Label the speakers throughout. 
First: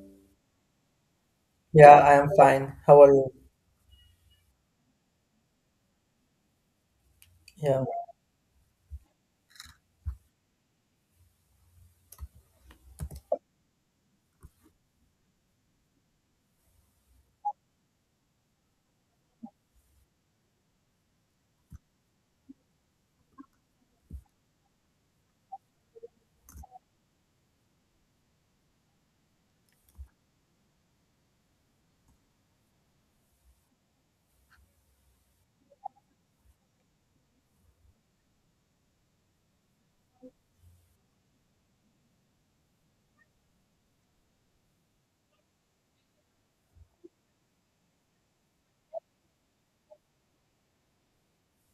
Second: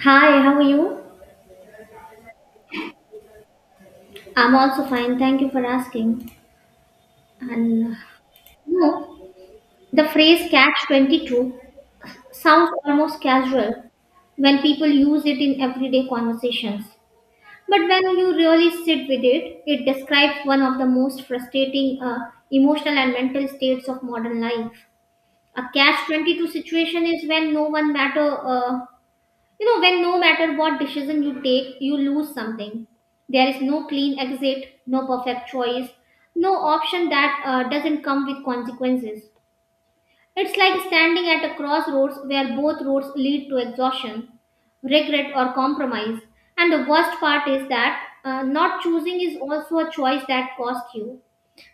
Speaker 1: Hi, how are you?
Speaker 2: Yeah, I am fine. How are you?
Speaker 1: I'm also fine. Thank you for asking.
Speaker 2: Yeah,
Speaker 1: And no, The phrase catch 22 sounds almost casual when people use it in everyday conversations. But when you really sit with it, it describes one of the most frustrating emotional and mental states of modern life. A catch 22 situation is when no matter what decision you take, you lose something. There is no clean exit, no perfect choice, no option that doesn't come with consequences. It's like standing at a crossroads where both roads lead to exhaustion, regret, or compromise. And the worst part is that not choosing is also a choice that costs you.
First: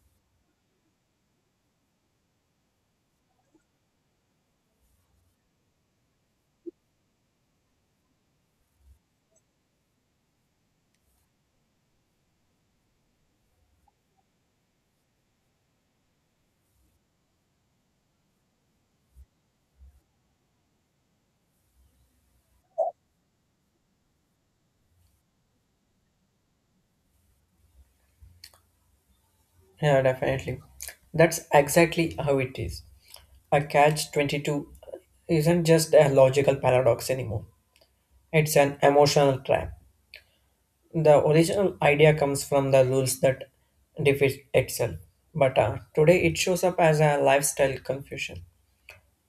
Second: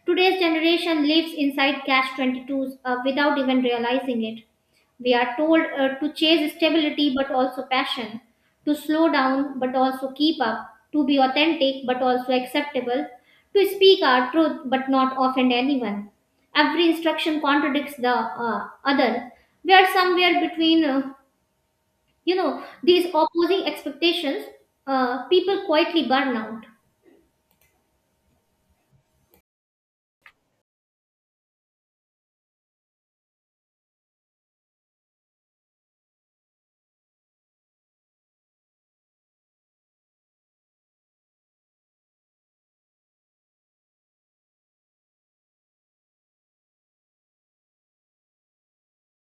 Speaker 1: Today's generation lives inside catch 22s without even realizing it. We are told to chase stability but also passion, to slow down but also keep up, to be authentic but also acceptable, to speak our truth but not offend anyone. Every instruction contradicts the other. We are somewhere between, these opposing expectations. People quietly burn out.
Speaker 2: yeah, definitely. That's exactly how it is. A catch 22 isn't just a logical paradox anymore, it's an emotional trap. The original idea comes from the rules that defeat itself, but today it shows up as a lifestyle confusion.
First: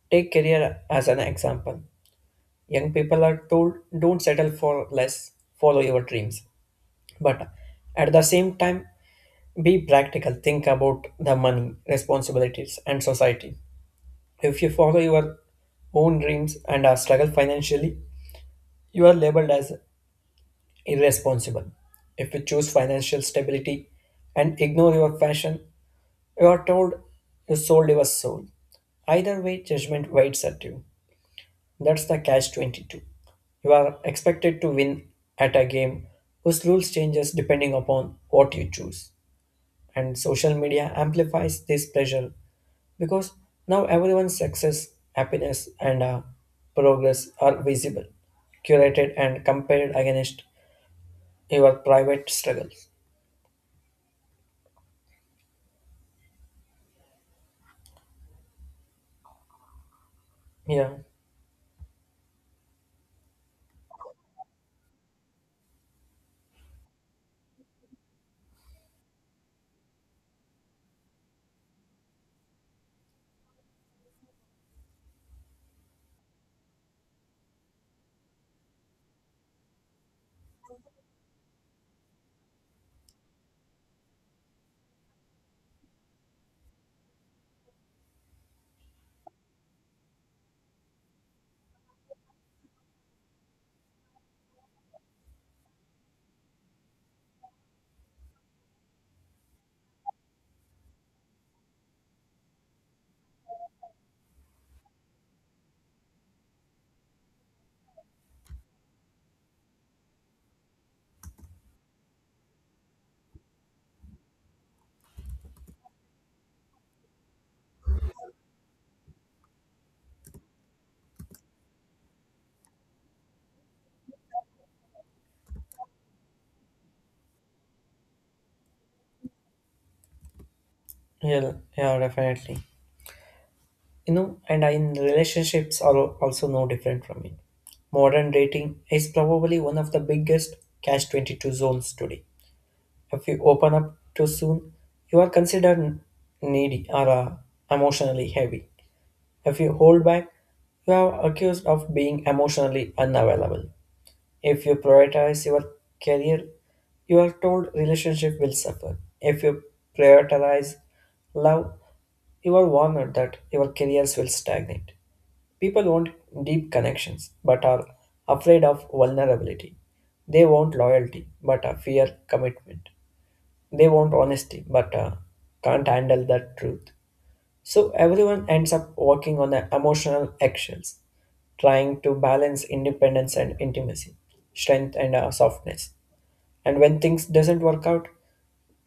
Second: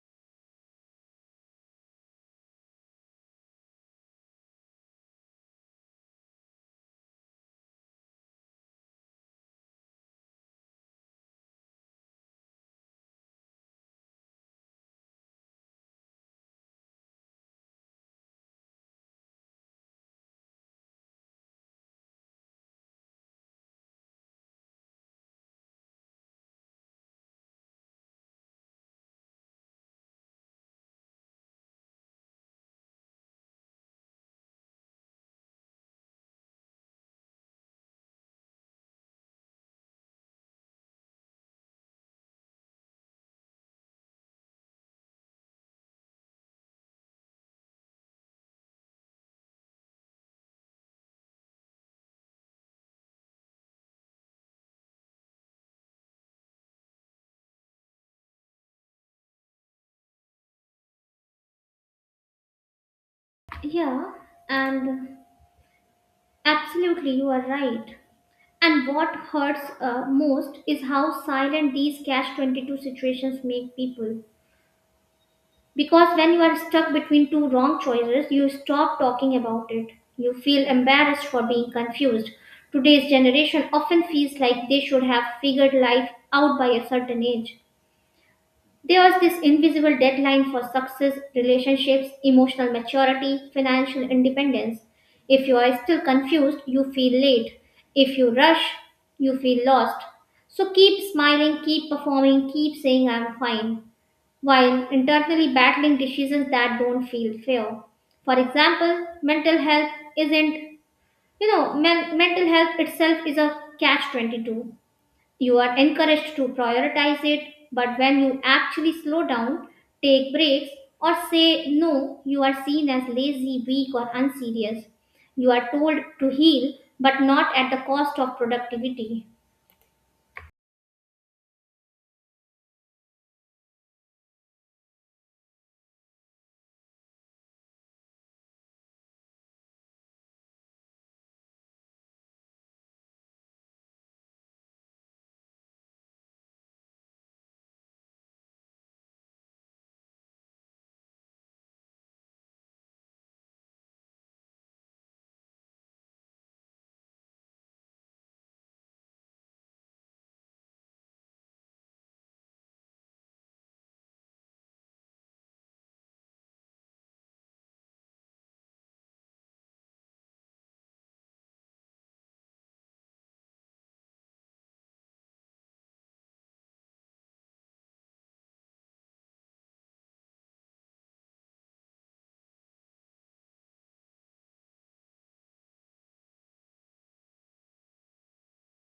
Speaker 2: Take career as an example. Young people are told don't settle for less, follow your dreams. But at the same time, be practical. Think about the money, responsibilities, and society. If you follow your own dreams and are struggle financially, you are labeled as irresponsible. If you choose financial stability and ignore your passion, you are told you sold your soul. Either way, judgment waits at you. That's the catch 22. You are expected to win at a game whose rules changes depending upon what you choose. And social media amplifies this pressure because now everyone's success, happiness, and progress are visible, curated, and compared against your private struggles. Yeah,
Speaker 1: Yeah, and absolutely, you are right. And what hurts most is how silent these catch 22 situations make people. Because when you are stuck between two wrong choices, you stop talking about it. You feel embarrassed for being confused. Today's generation often feels like they should have figured life out by a certain age. There was this invisible deadline for success, relationships, emotional maturity, financial independence. If you are still confused, you feel late. If you rush, you feel lost. So keep smiling, keep performing, keep saying I'm fine, while internally battling decisions that don't feel fair. For example, mental health isn't, you know, men- mental health itself is a catch 22. You are encouraged to prioritize it, but when you actually slow down, take breaks, or say no, you are seen as lazy, weak, or unserious. You are told to heal, but not at the cost of productivity.
Speaker 2: yeah, definitely. You know, and in relationships are also no different from it. Modern dating is probably one of the biggest catch 22 zones today. If you open up too soon, you are considered needy or emotionally heavy. If you hold back, you are accused of being emotionally unavailable. If you prioritize your career, you are told relationship will suffer. If you prioritize love, you are warned that your careers will stagnate. People want deep connections but are afraid of vulnerability. They want loyalty but fear commitment. They want honesty but can't handle that truth. So everyone ends up working on the emotional eggshells, trying to balance independence and intimacy, strength and softness. And when things doesn't work out,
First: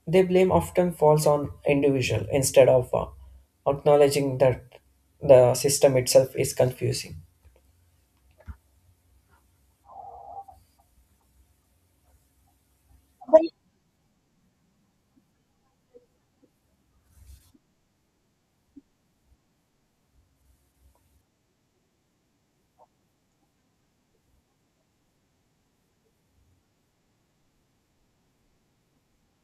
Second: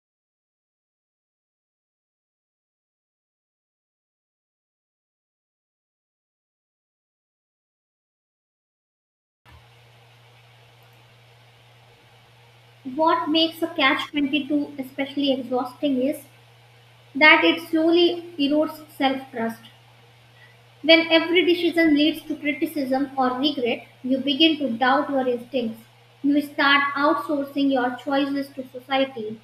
Speaker 2: the blame often falls on individual instead of acknowledging that the system itself is confusing.
Speaker 1: What makes a catch 22 especially exhausting is that it slowly erodes self trust. When every decision leads to criticism or regret, you begin to doubt your instincts. You start outsourcing your choices to society,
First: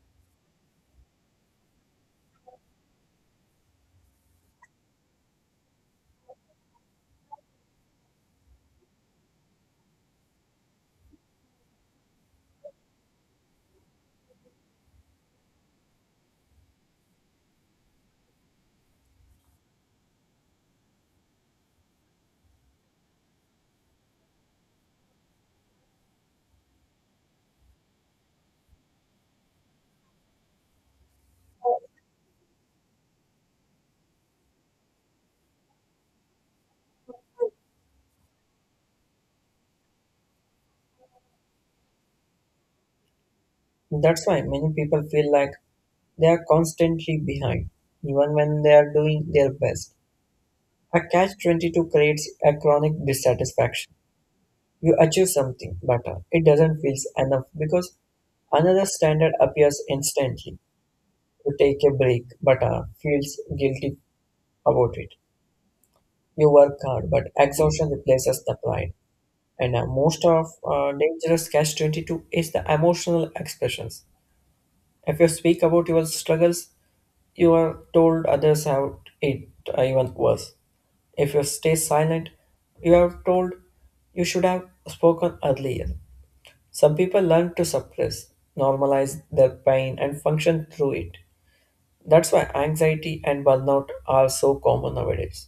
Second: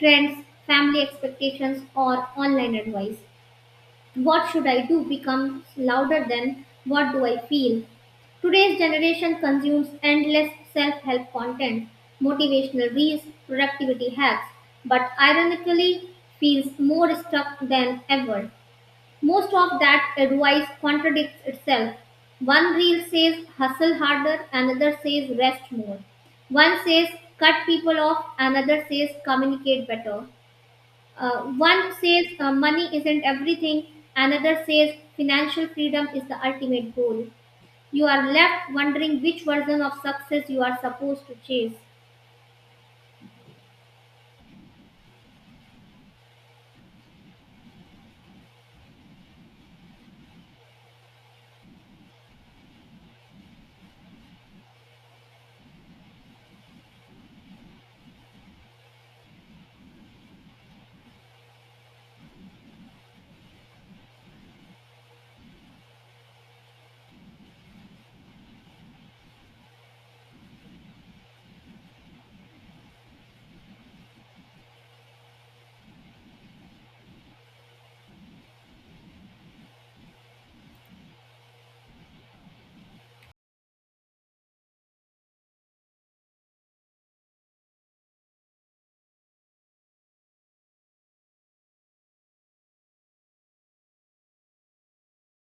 Speaker 1: trends, family expectations, or online advice. What should I do becomes louder than what do I feel. Today's generation consumes endless self help content, motivational reels, productivity hacks, but ironically feels more stuck than ever. Most of that advice contradicts itself. One reel says hustle harder, another says rest more. One says cut people off, another says communicate better. One says money isn't everything, another says financial freedom is the ultimate goal. You are left wondering which version of success you are supposed to chase.
Speaker 2: That's why many people feel like they are constantly behind, even when they are doing their best. A catch-22 creates a chronic dissatisfaction. You achieve something, but it doesn't feel enough because another standard appears instantly. You take a break, but feels guilty about it. You work hard, but exhaustion replaces the pride. And most of dangerous catch 22 is the emotional expressions. If you speak about your struggles, you are told others have it even worse. If you stay silent, you are told you should have spoken earlier. Some people learn to suppress, normalize their pain, and function through it. That's why anxiety and burnout are so common nowadays.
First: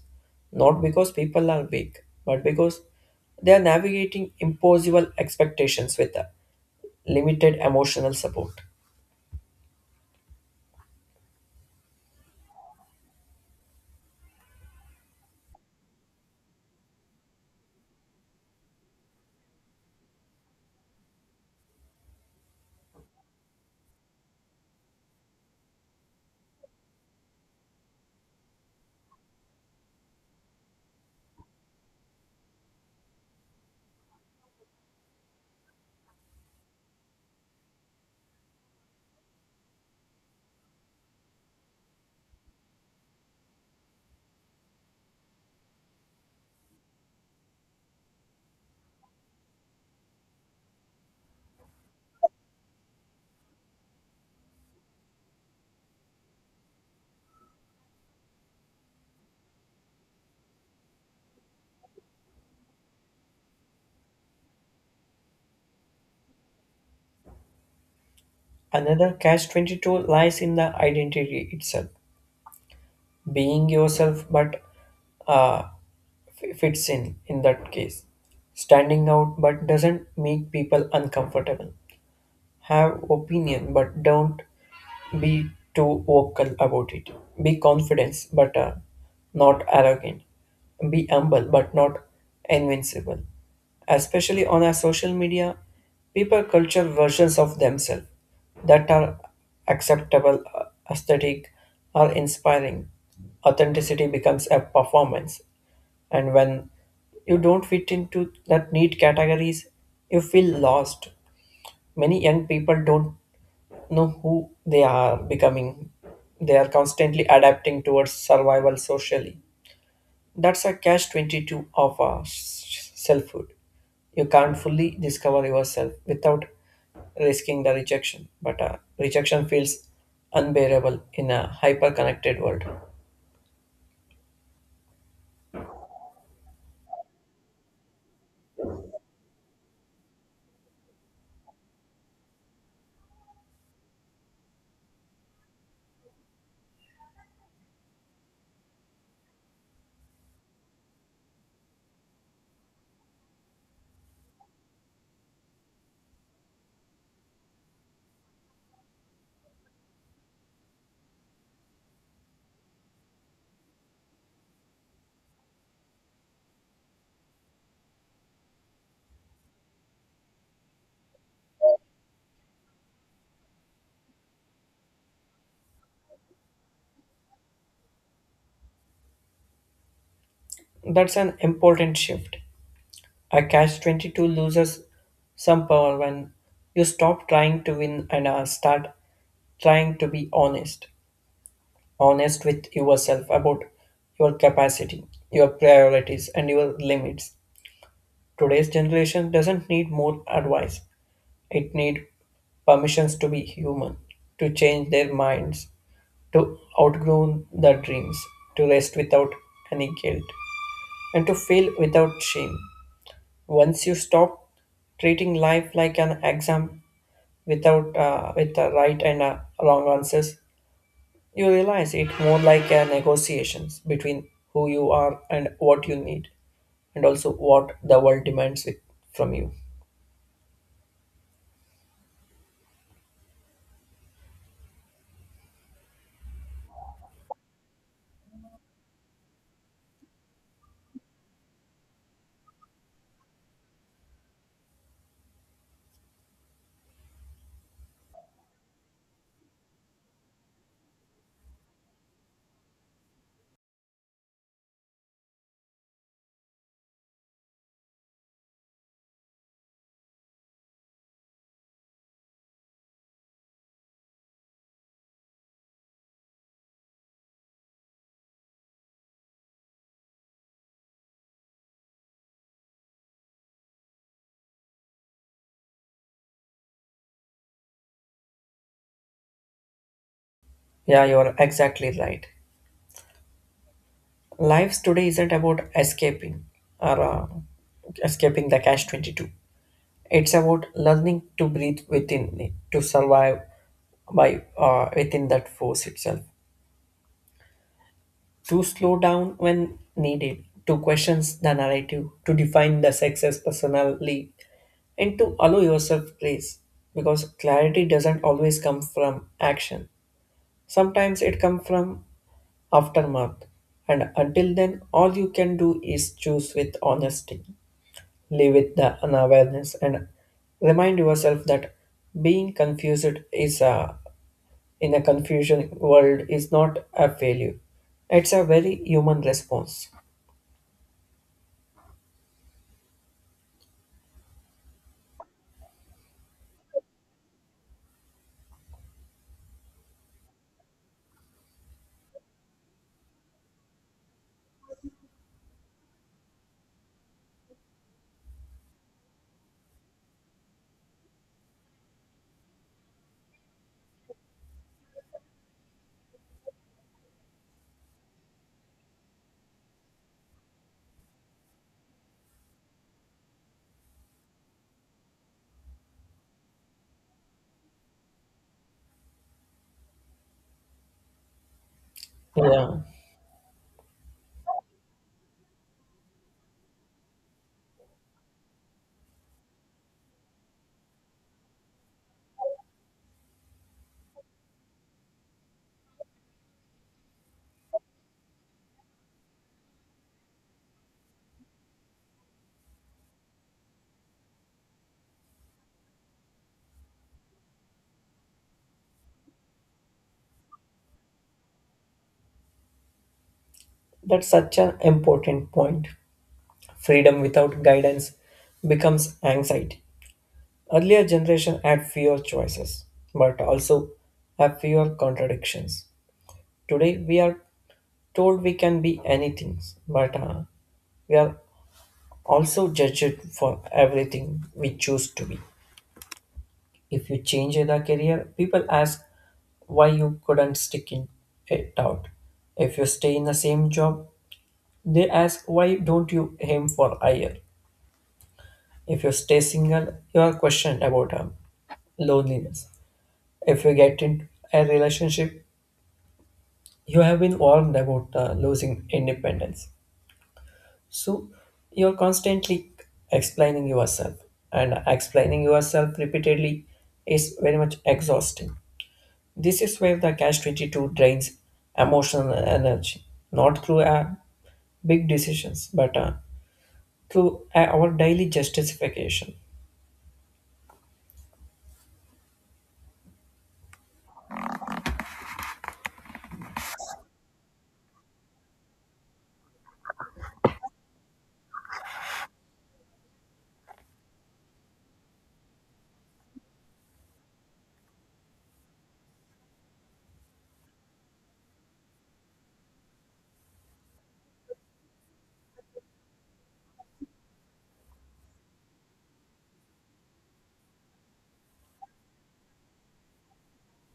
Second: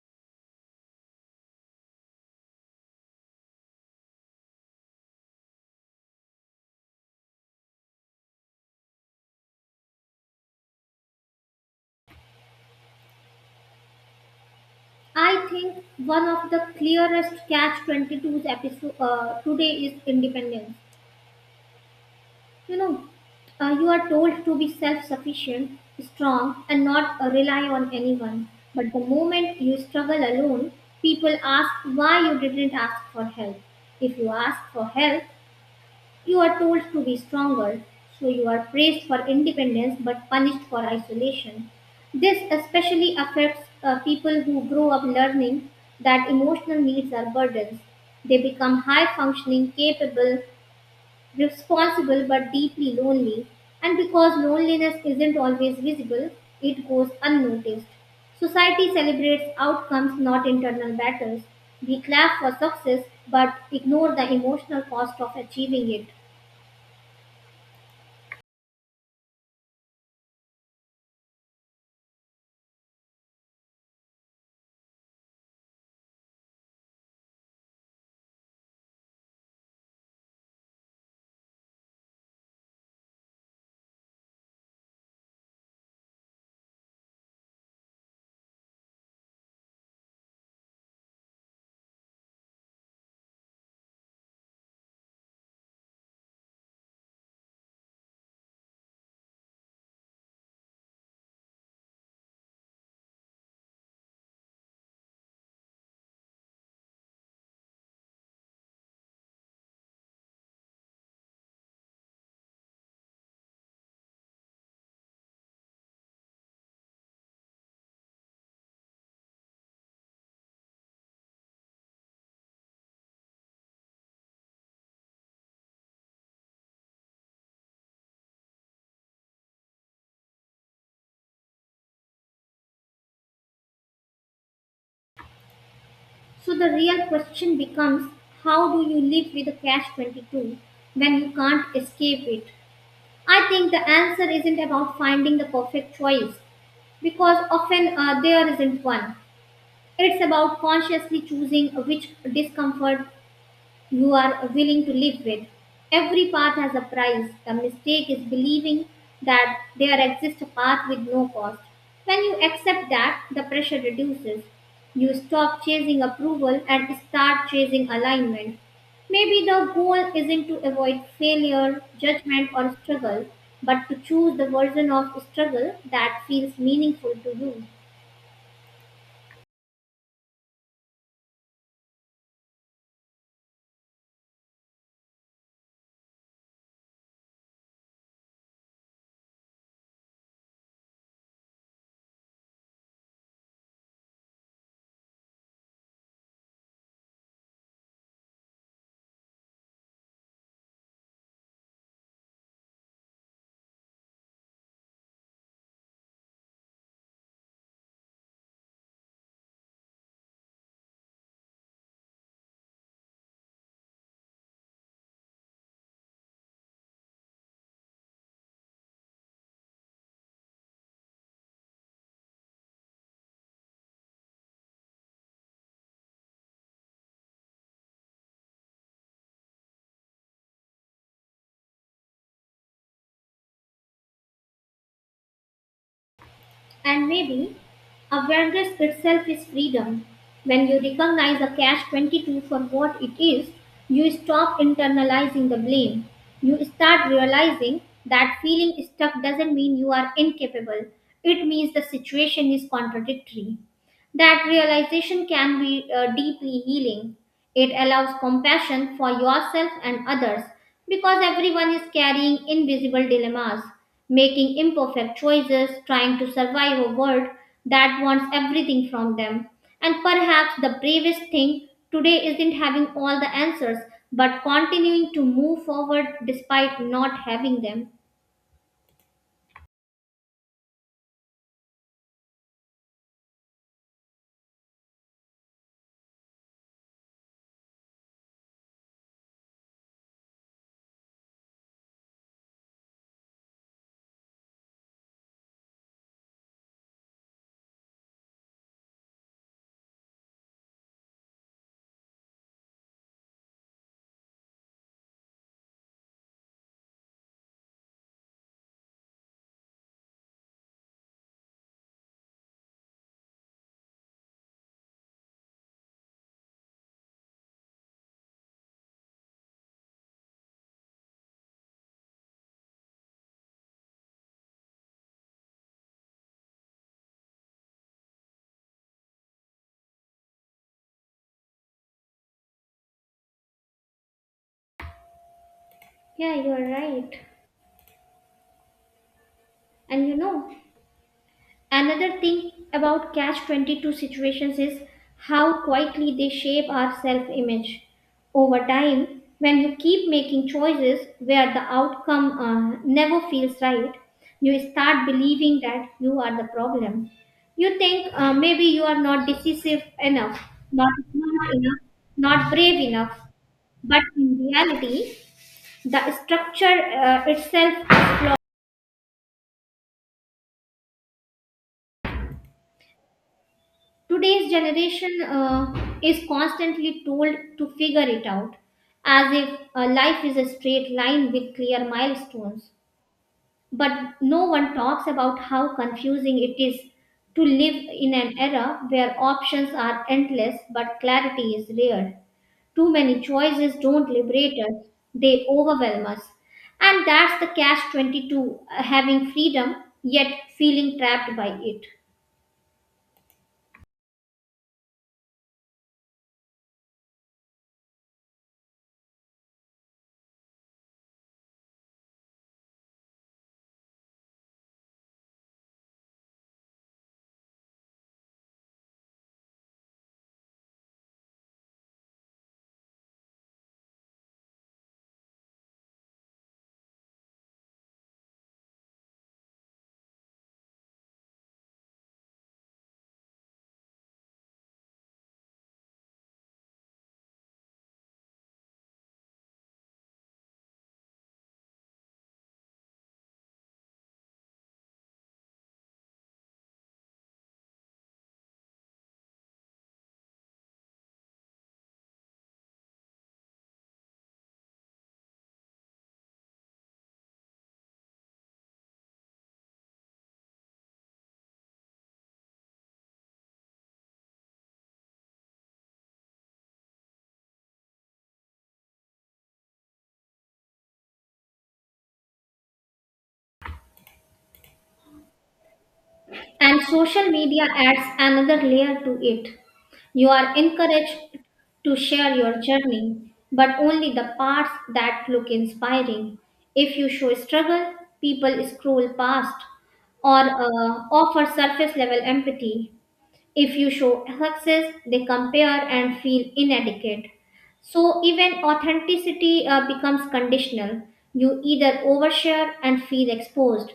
Speaker 2: Not because people are weak, but because they are navigating impossible expectations with a limited emotional support.
Speaker 1: I think one of the clearest catch 22's episode today is independence. You know, you are told to be self sufficient, strong, and not rely on anyone. But the moment you struggle alone, people ask why you didn't ask for help. If you ask for help, you are told to be stronger, so you are praised for independence but punished for isolation. This especially affects people who grow up learning that emotional needs are burdens. They become high functioning, capable, responsible, but deeply lonely. And because loneliness isn't always visible, it goes unnoticed. Society celebrates outcomes, not internal battles. We clap for success but ignore the emotional cost of achieving it.
Speaker 2: Another catch 22 lies in the identity itself, being yourself, but uh, fits in that case. Standing out but doesn't make people uncomfortable. Have opinion, but don't be too vocal about it. Be confident, but not arrogant. Be humble, but not invincible. Especially on our social media, people culture versions of themselves that are acceptable, aesthetic, or inspiring. Authenticity becomes a performance, and when you don't fit into that neat categories, you feel lost. Many young people don't know who they are becoming. They are constantly adapting towards survival socially. That's a catch 22 of our selfhood. You can't fully discover yourself without risking the rejection, but rejection feels unbearable in a hyper connected world.
Speaker 1: So the real question becomes, how do you live with a catch 22 when you can't escape it? I think the answer isn't about finding the perfect choice because often there isn't one. It's about consciously choosing which discomfort you are willing to live with. Every path has a price. The mistake is believing that there exists a path with no cost. When you accept that, the pressure reduces. You stop chasing approval and start chasing alignment. Maybe the goal isn't to avoid failure, judgment, or struggle, but to choose the version of struggle that feels meaningful to you.
Speaker 2: That's an important shift. A catch 22 loses some power when you stop trying to win and start trying to be honest. Honest with yourself about your capacity, your priorities, and your limits. Today's generation doesn't need more advice, it needs permissions to be human, to change their minds, to outgrow their dreams, to rest without any guilt, and to fail without shame. Once you stop treating life like an exam without with the right and wrong answers, you realize it more like a negotiations between who you are and what you need, and also what the world demands with, from you.
Speaker 1: And maybe awareness itself is freedom. When you recognize a catch 22 for what it is, you stop internalizing the blame. You start realizing that feeling stuck doesn't mean you are incapable, it means the situation is contradictory. That realization can be deeply healing. It allows compassion for yourself and others because everyone is carrying invisible dilemmas, making imperfect choices, trying to survive a world that wants everything from them. And perhaps the bravest thing today isn't having all the answers but continuing to move forward despite not having them.
Speaker 2: Yeah, you are exactly right. Lives today isn't about escaping or escaping the cash 22. It's about learning to breathe within it, to survive by within that force itself, to slow down when needed, to question the narrative, to define the success personally, and to allow yourself grace. Because clarity doesn't always come from action. Sometimes it comes from aftermath. And until then, all you can do is choose with honesty, live with the unawareness, and remind yourself that being confused is a, in a confusion world is not a failure. It's a very human response.
Speaker 1: Yeah, you're right. And you know, Another thing about catch 22 situations is how quietly they shape our self image. Over time, when you keep making choices where the outcome never feels right, you start believing that you are the problem. You think maybe you are not decisive enough, not smart enough, not brave enough, but in reality, the structure itself is flawed.
Speaker 2: Yeah,
Speaker 1: Today's generation is constantly told to figure it out as if life is a straight line with clear milestones. But no one talks about how confusing it is to live in an era where options are endless but clarity is rare. Too many choices don't liberate us, they overwhelm us. And that's the catch 22, having freedom yet feeling trapped by it.
Speaker 2: that's such an important point. Freedom without guidance becomes anxiety. Earlier generation had fewer choices, but also have fewer contradictions. Today we are told we can be anything, but we are also judged for everything we choose to be. If you change the career, people ask why you couldn't stick in it out. If you stay in the same job, they ask, why don't you aim for higher? If you stay single, you are questioned about loneliness. If you get into a relationship, you have been warned about losing independence. So you are constantly explaining yourself, and explaining yourself repeatedly is very much exhausting. This is where the Cash 22 drains emotional energy, not through a big decisions, but through our daily justification.
Speaker 1: And social media adds another layer to it. You are encouraged to share your journey, but only the parts that look inspiring. If you show struggle, people scroll past or offer surface level empathy. If you show success, they compare and feel inadequate. So even authenticity becomes conditional. You either overshare and feel exposed,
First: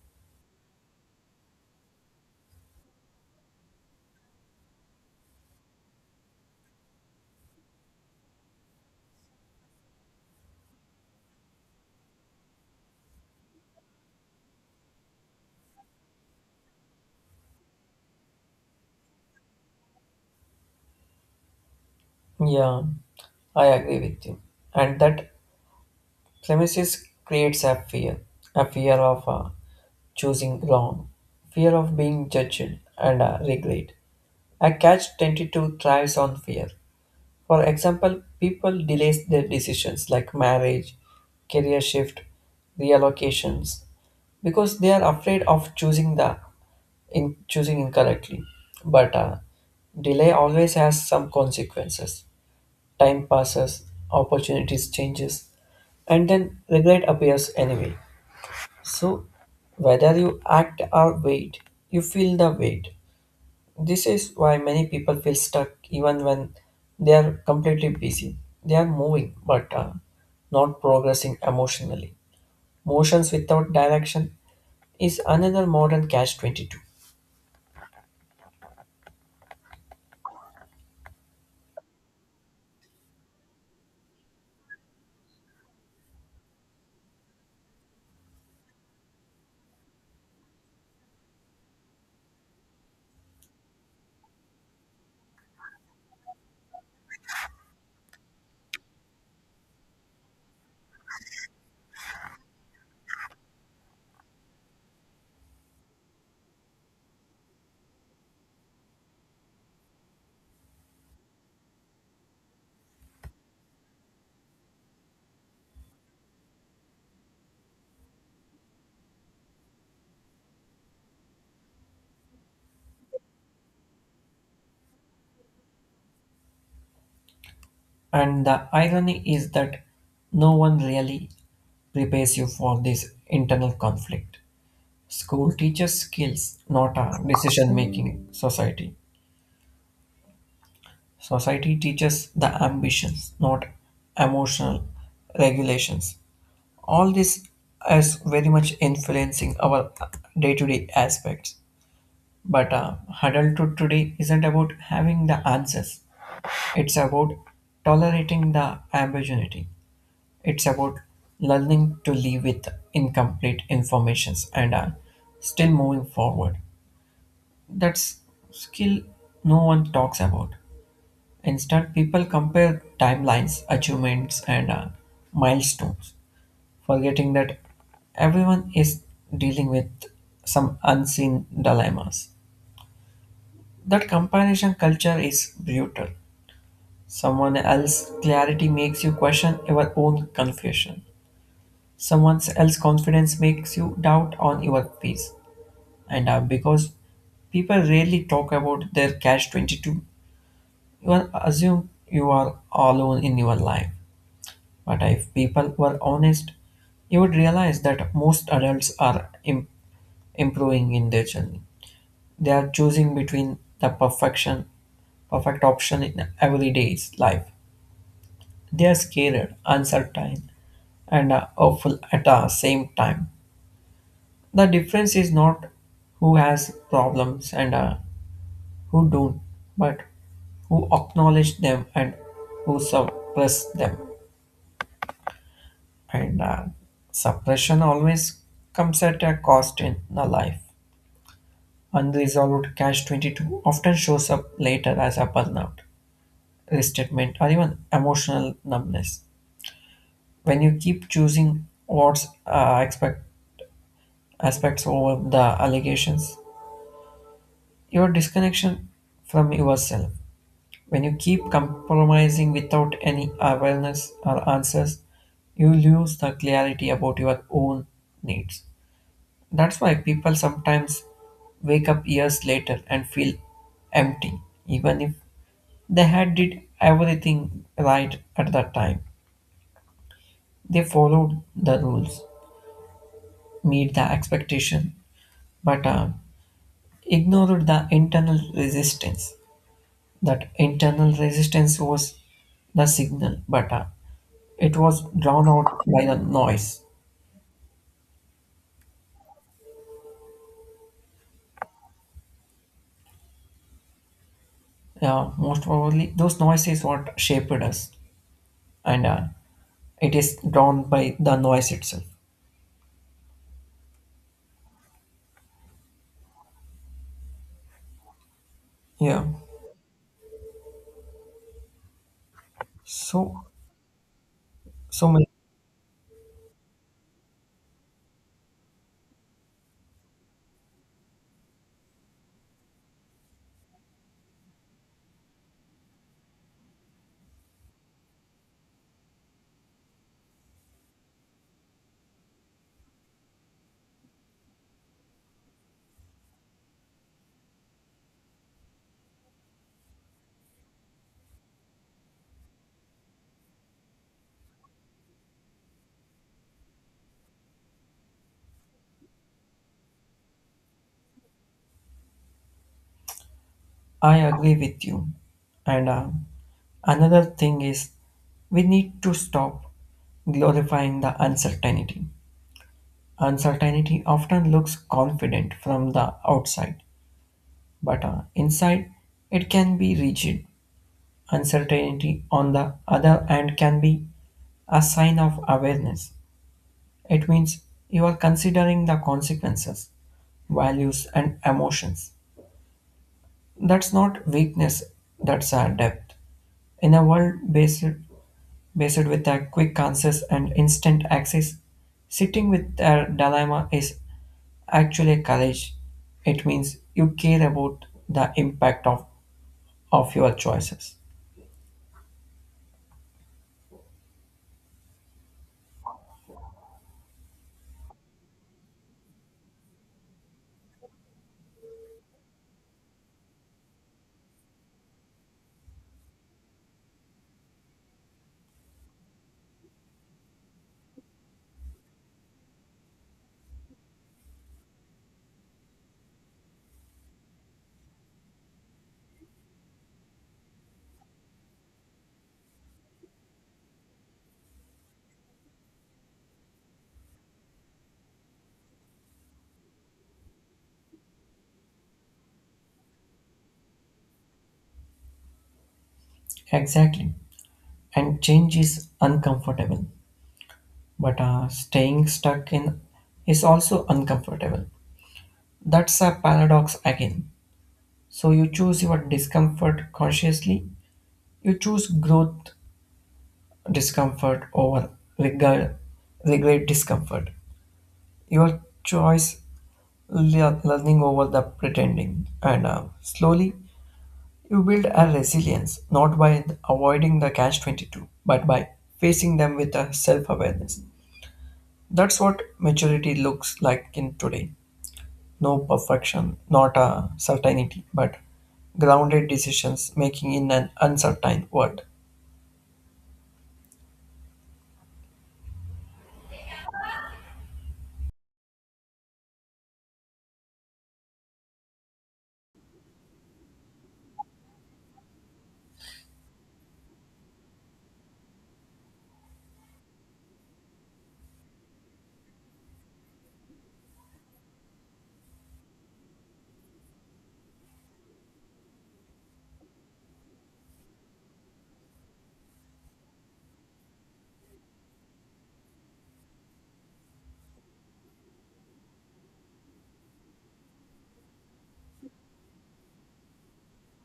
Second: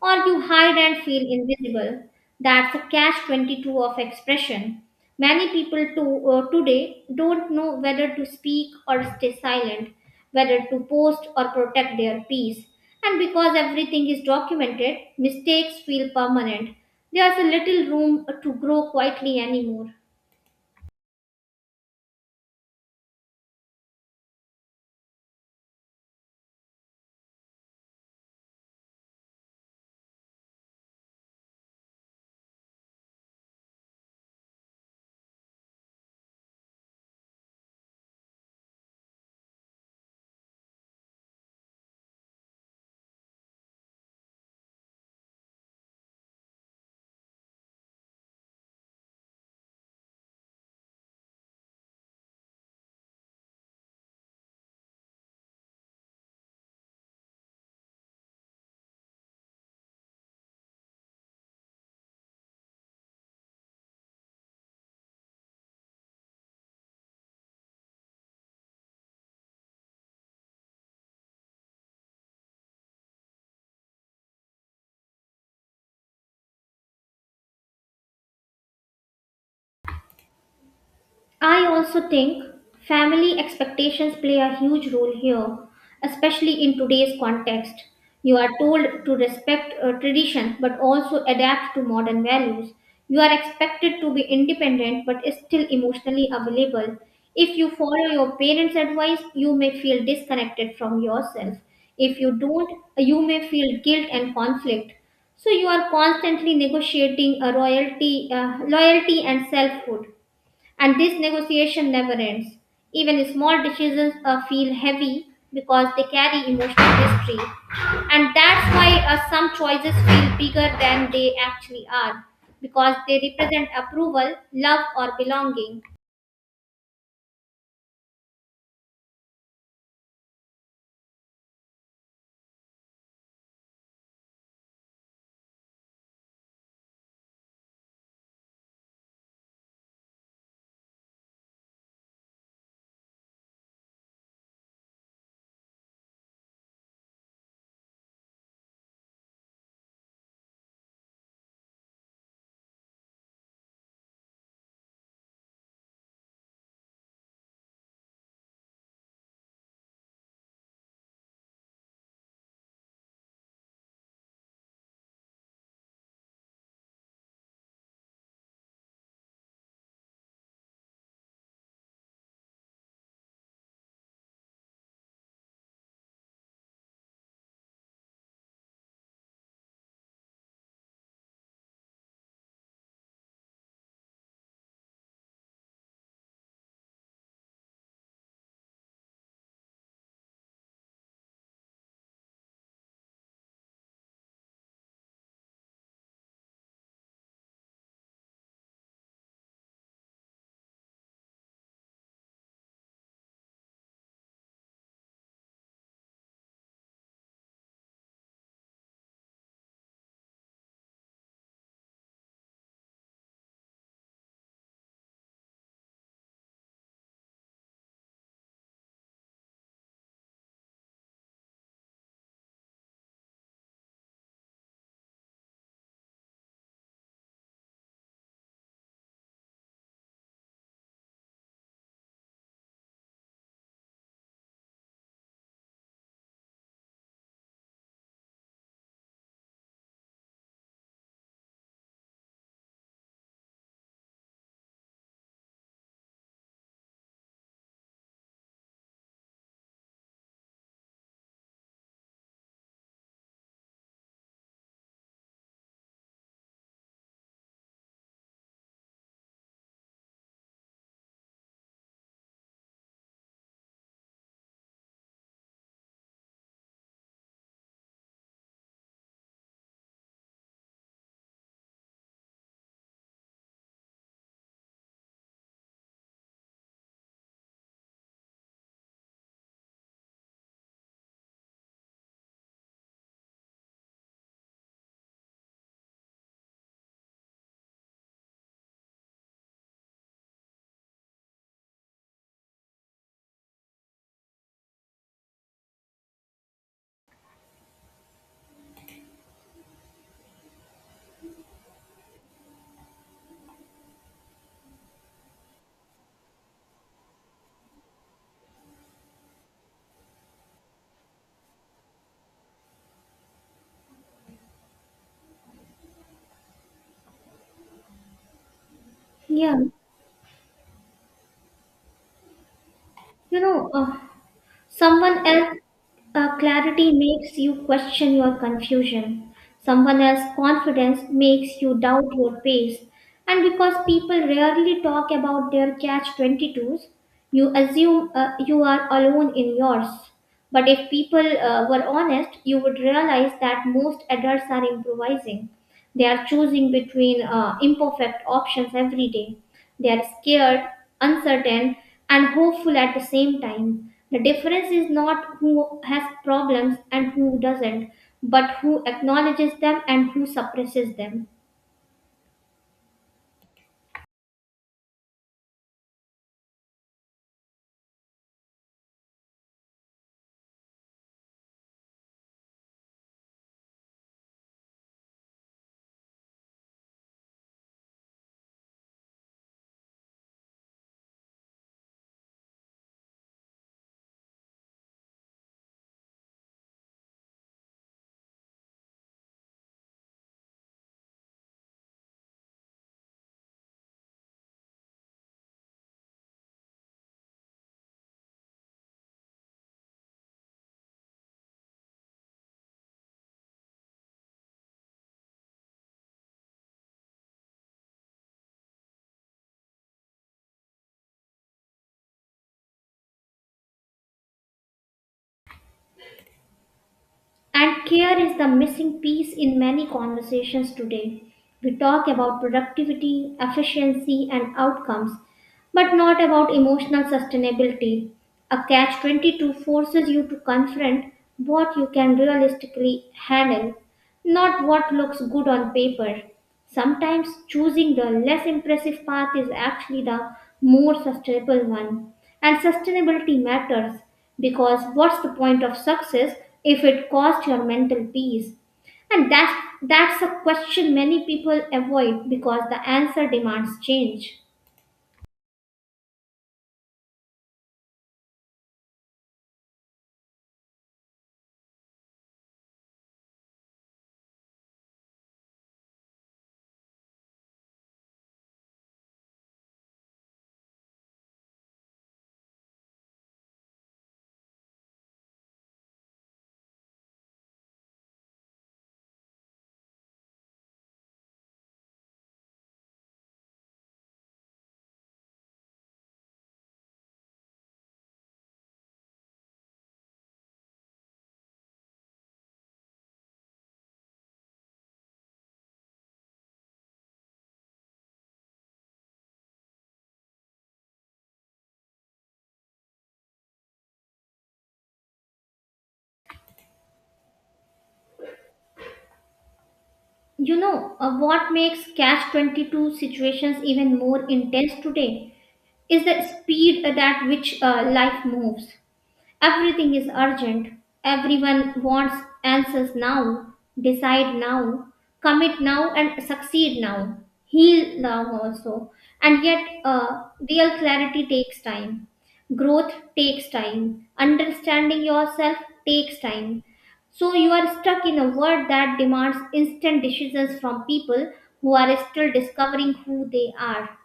Speaker 1: or you hide and feel invisible. That's a catch 22 of expression. Today, don't know whether to speak or stay silent, whether to post or protect their peace. And because everything is documented, mistakes feel permanent. There's a little room to grow quietly anymore.
Speaker 2: Yeah, I agree with you. And that premises creates a fear of choosing wrong, fear of being judged and regret. A catch tended to thrives on fear. For example, people delays their decisions like marriage, career shift, reallocations because they are afraid of choosing the in choosing incorrectly. But delay always has some consequences. Time passes, opportunities changes, and then regret appears anyway. So whether you act or wait, you feel the weight. This is why many people feel stuck even when they are completely busy. They are moving but not progressing emotionally. Motions without direction is another modern catch 22.
Speaker 1: I also think family expectations play a huge role here, especially in today's context. You are told to respect a tradition but also adapt to modern values. You are expected to be independent but still emotionally available. If you follow your parents' advice, you may feel disconnected from yourself. If you don't, you may feel guilt and conflict. So you are constantly negotiating loyalty and selfhood. And this negotiation never ends. Even small decisions feel heavy because they carry emotional history. And that's why some choices feel bigger than they actually are because they represent approval, love, or belonging.
Speaker 2: And the irony is that no one really prepares you for this internal conflict. School teaches skills, not a decision making society. Society teaches the ambitions, not emotional regulations. All this is very much influencing our day to day aspects. But adulthood today isn't about having the answers, it's about tolerating the ambiguity. It's about learning to live with incomplete informations and still moving forward. That's skill no one talks about. Instead, people compare timelines, achievements, and milestones, forgetting that everyone is dealing with some unseen dilemmas. That comparison culture is brutal. Someone else's clarity makes you question your own confusion. Someone else's confidence makes you doubt on your peace. And because people rarely talk about their catch 22, well, assume you are alone in your life, but if people were honest, you would realize that most adults are improving in their journey. They are choosing between the perfection, perfect option in everyday's life. They are scared, uncertain, and hopeful at the same time. The difference is not who has problems and who don't, but who acknowledge them and who suppress them. And suppression always comes at a cost in the life. Unresolved cash 22 often shows up later as a burnout, restatement, or even emotional numbness. When you keep choosing what's expect, aspects over the allegations, your disconnection from yourself. When you keep compromising without any awareness or answers, you lose the clarity about your own needs. That's why people sometimes wake up years later and feel empty, even if they had did everything right at that time. They followed the rules, meet the expectation, but ignored the internal resistance. That internal resistance was the signal, but it was drowned out by the noise. Yeah, most probably those noises what shaped us, and it is drowned by the noise itself. Yeah.
Speaker 1: Yeah, you
Speaker 2: So,
Speaker 1: know,
Speaker 2: so
Speaker 1: Someone
Speaker 2: many-
Speaker 1: else' clarity makes you question your confusion. Someone else's confidence makes you doubt your pace. And because people rarely talk about their catch 22s, you assume you are alone in yours. But if people were honest, you would realize that most adults are improvising. They are choosing between imperfect options every day. They are scared, uncertain, and hopeful at the same time. The difference is not who has problems and who doesn't, but who acknowledges them and who suppresses them.
Speaker 2: I agree with you. And another thing is, we need to stop glorifying the uncertainty. Uncertainty often looks confident from the outside, but inside it can be rigid. Uncertainty, on the other hand, can be a sign of awareness. It means you are considering the consequences, values, and emotions. That's not weakness, that's a depth. In a world based, Based with a quick answers and instant access, sitting with a dilemma is actually a courage. It means you care about of your choices.
Speaker 1: And care is the missing piece in many conversations today. We talk about productivity, efficiency, and outcomes, but not about emotional sustainability. A catch 22 forces you to confront what you can realistically handle, not what looks good on paper. Sometimes choosing the less impressive path is actually the more sustainable one. And sustainability matters because what's the point of success if it costs your mental peace? And that's, that's a question many people avoid because the answer demands change.
Speaker 2: Exactly. And change is uncomfortable, but staying stuck in is also uncomfortable. That's a paradox again. So you choose your discomfort consciously, you choose growth discomfort over regret, regret discomfort. Your choice, learning over the pretending, and slowly you build a resilience not by avoiding the catch 22, but by facing them with a self awareness. That's what maturity looks like in today. No perfection, not a certainty, but grounded decisions making in an uncertain world.
Speaker 1: You know what makes catch 22 situations even more intense today is the speed at that which life moves. Everything is urgent. Everyone wants answers now, decide now, commit now, and succeed now, heal now also. And yet, real clarity takes time. Growth takes time. Understanding yourself takes time. So you are stuck in a world that demands instant decisions from people who are still discovering who they are.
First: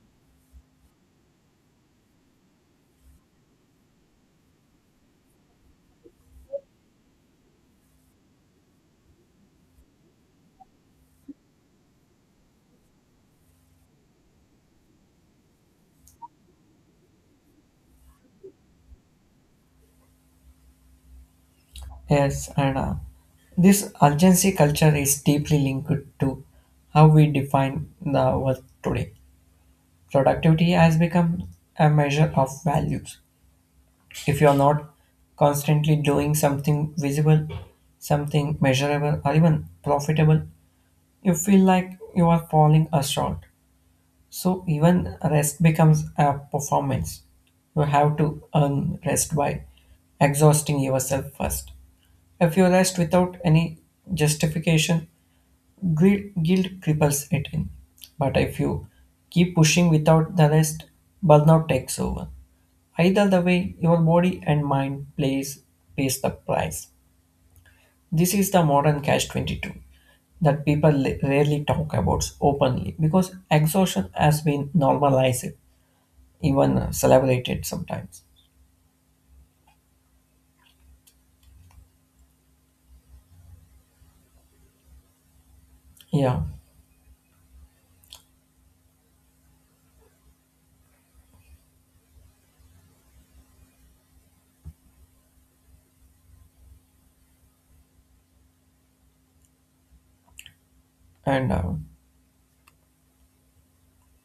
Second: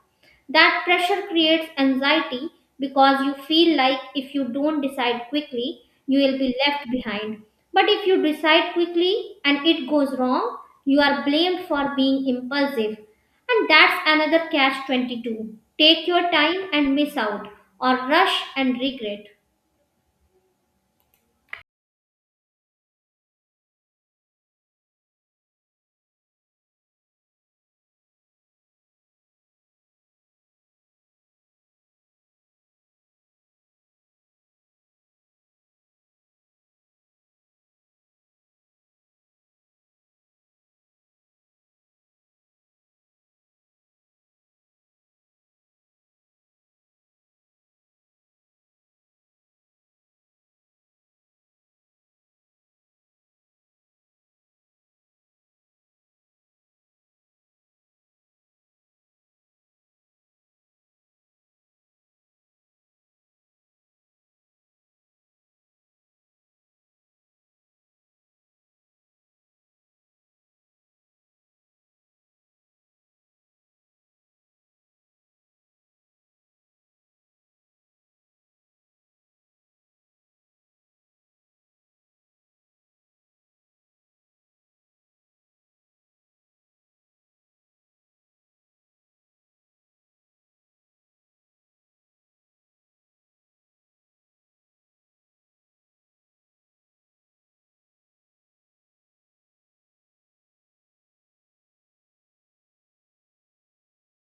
Speaker 1: That pressure creates anxiety because you feel like if you don't decide quickly, you will be left behind. But if you decide quickly and it goes wrong, you are blamed for being impulsive. And that's another catch 22. Take your time and miss out, or rush and regret.
Speaker 2: Yes, and this urgency culture is deeply linked to how we define the work today. Productivity has become a measure of values. If you're not constantly doing something visible, something measurable, or even profitable, you feel like you are falling short. So even rest becomes a performance. You have to earn rest by exhausting yourself first. If you rest without any justification, guilt cripples it in. But if you keep pushing without the rest, burnout takes over. Either the way, your body and mind plays pays the price. This is the modern catch 22 that people rarely talk about openly because exhaustion has been normalized, even celebrated sometimes. Yeah, and